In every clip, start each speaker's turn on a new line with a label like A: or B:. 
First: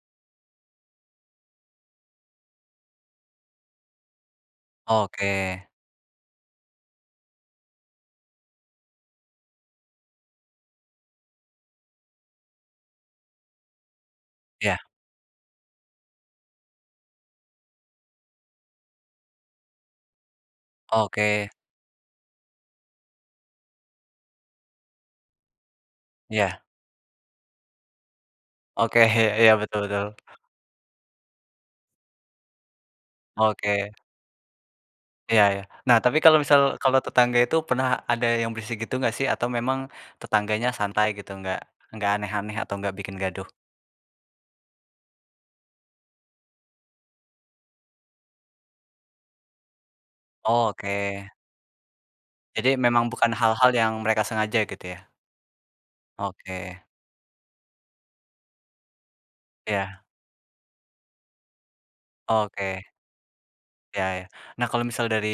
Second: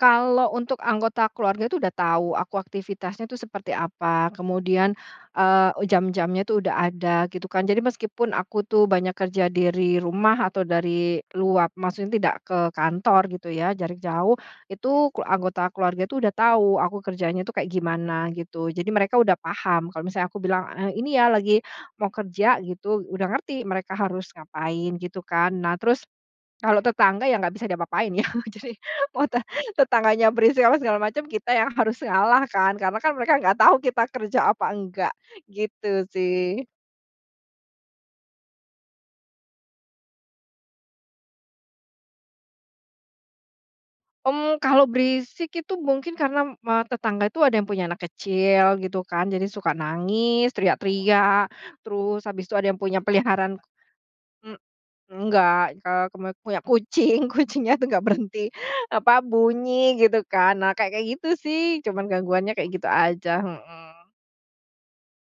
A: Kalau untuk anggota keluarga itu udah tahu, aku aktivitasnya tuh seperti apa kemudian,
B: Oke.
A: eee, jam-jamnya tuh udah ada gitu kan. Jadi meskipun aku tuh banyak kerja dari rumah atau dari luar, maksudnya tidak ke kantor gitu ya, jarak jauh,
B: Iya.
A: itu ku anggota keluarga itu udah tahu aku kerjanya itu kayak gimana gitu. Jadi mereka udah paham kalau misalnya aku bilang, eee, "Ini ya
B: Oke.
A: lagi mau kerja," gitu udah ngerti mereka harus ngapain, gitu kan. Nah terus
B: Iya.
A: kalau tetangga ya nggak bisa diapa-apain ya, jadi
B: Oke, iya
A: waktu
B: iya. Betul betul.
A: tetangganya berisik, apa segala macam, kita yang harus ngalah kan karena kan mereka nggak tahu
B: Oke.
A: kita kerja apa, enggak
B: Iya iya. Nah
A: gitu
B: tapi kalau misal
A: sih.
B: kalau tetangga itu pernah ada yang berisik gitu enggak sih atau memang tetangganya santai gitu enggak enggak aneh-aneh atau enggak bikin gaduh?
A: Hmm, kalau berisik itu mungkin karena me tetangga itu ada yang punya anak kecil, gitu kan, jadi suka nangis,
B: Oke.
A: teriak-teriak, terus habis itu ada
B: Jadi
A: yang punya
B: memang bukan
A: peliharaan
B: hal-hal yang mereka
A: hmm.
B: sengaja gitu iya?
A: Enggak, eee, keme punya
B: Oke.
A: kucing, kucingnya tuh nggak berhenti apa, bunyi
B: Iya.
A: gitu kan. Nah kayak kayak gitu sih, cuman gangguannya kayak
B: Oke.
A: gitu aja.
B: Iya
A: Heeh.
B: iya. Nah kalau misal dari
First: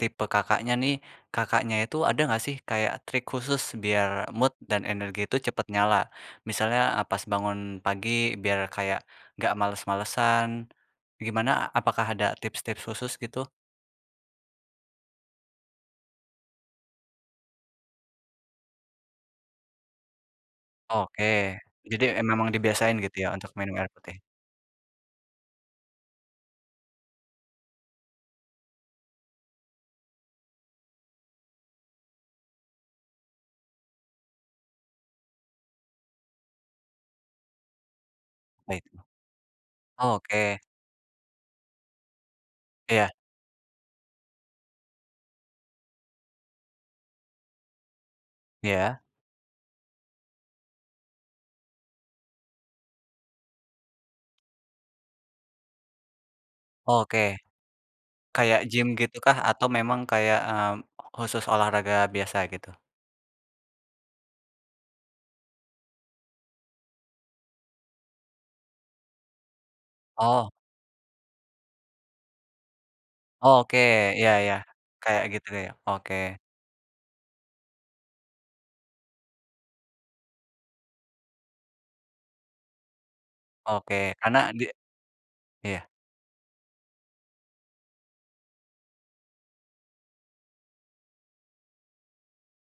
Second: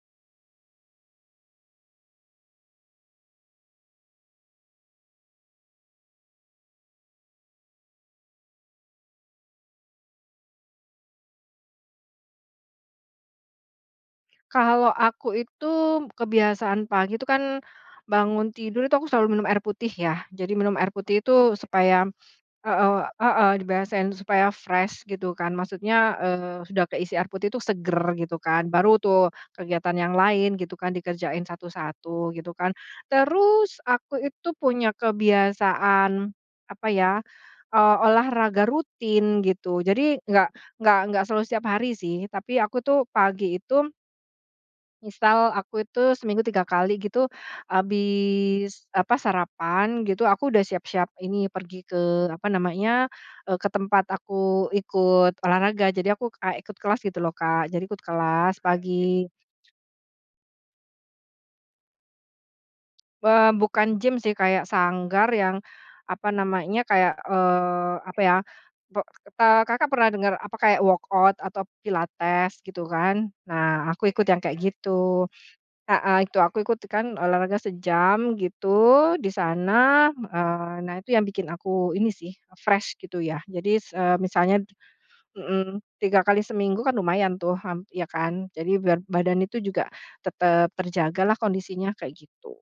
B: tipe Kakaknya nih, Kakaknya itu ada enggak sih kayak trik khusus biar mood dan energi itu cepet nyala? Misalnya, eee, pas bangun pagi biar kayak enggak males-malesan. Gimana? Apakah ada tips-tips khusus gitu?
A: Kalau aku itu, kebiasaan pagi itu kan bangun tidur, itu aku selalu minum air putih ya, jadi minum air putih
B: Oke,
A: itu
B: jadi
A: supaya
B: emang emang dibiasain
A: heeh
B: gitu ya untuk
A: heeh,
B: minum air
A: dibiasain
B: putih.
A: supaya fresh gitu kan, maksudnya, eee, sudah keisi air putih itu seger gitu kan. Baru tuh kegiatan yang lain gitu kan dikerjain satu-satu gitu kan. Terus aku itu punya kebiasaan apa ya, eee, olahraga
B: Baik.
A: rutin gitu, jadi enggak
B: Oke.
A: enggak enggak selalu setiap hari sih. Tapi aku tuh
B: Iya.
A: pagi itu misal aku itu seminggu 3 kali gitu, habis
B: Iya.
A: apa, sarapan gitu aku udah siap-siap ini pergi ke apa namanya, eee, ke tempat aku ikut olahraga, jadi aku kayak ikut kelas gitu
B: Oke.
A: loh Kak, jadi ikut kelas
B: Kayak gym gitu
A: pagi.
B: kah atau memang kayak, eee, khusus olahraga biasa gitu?
A: Eee, bukan gym sih, kayak sanggar yang apa namanya, kayak, eee, apa ya, pe Kakak pernah denger
B: Oh.
A: apa, kayak workout atau pilates gitu kan.
B: Oke,
A: Nah aku ikut
B: iya
A: yang
B: iya
A: kayak gitu,
B: kayak gitu ya. Oke.
A: heeh, itu aku ikut kan olahraga sejam gitu di sana. Eee, nah itu yang bikin aku ini sih, fresh gitu ya, jadi s
B: Oke,
A: eee,
B: karena
A: misalnya
B: di
A: mhm,
B: iya.
A: 3 kali seminggu kan lumayan tuh, hmm, ya kan, jadi biar badan itu juga tetap terjaga lah kondisinya kayak gitu.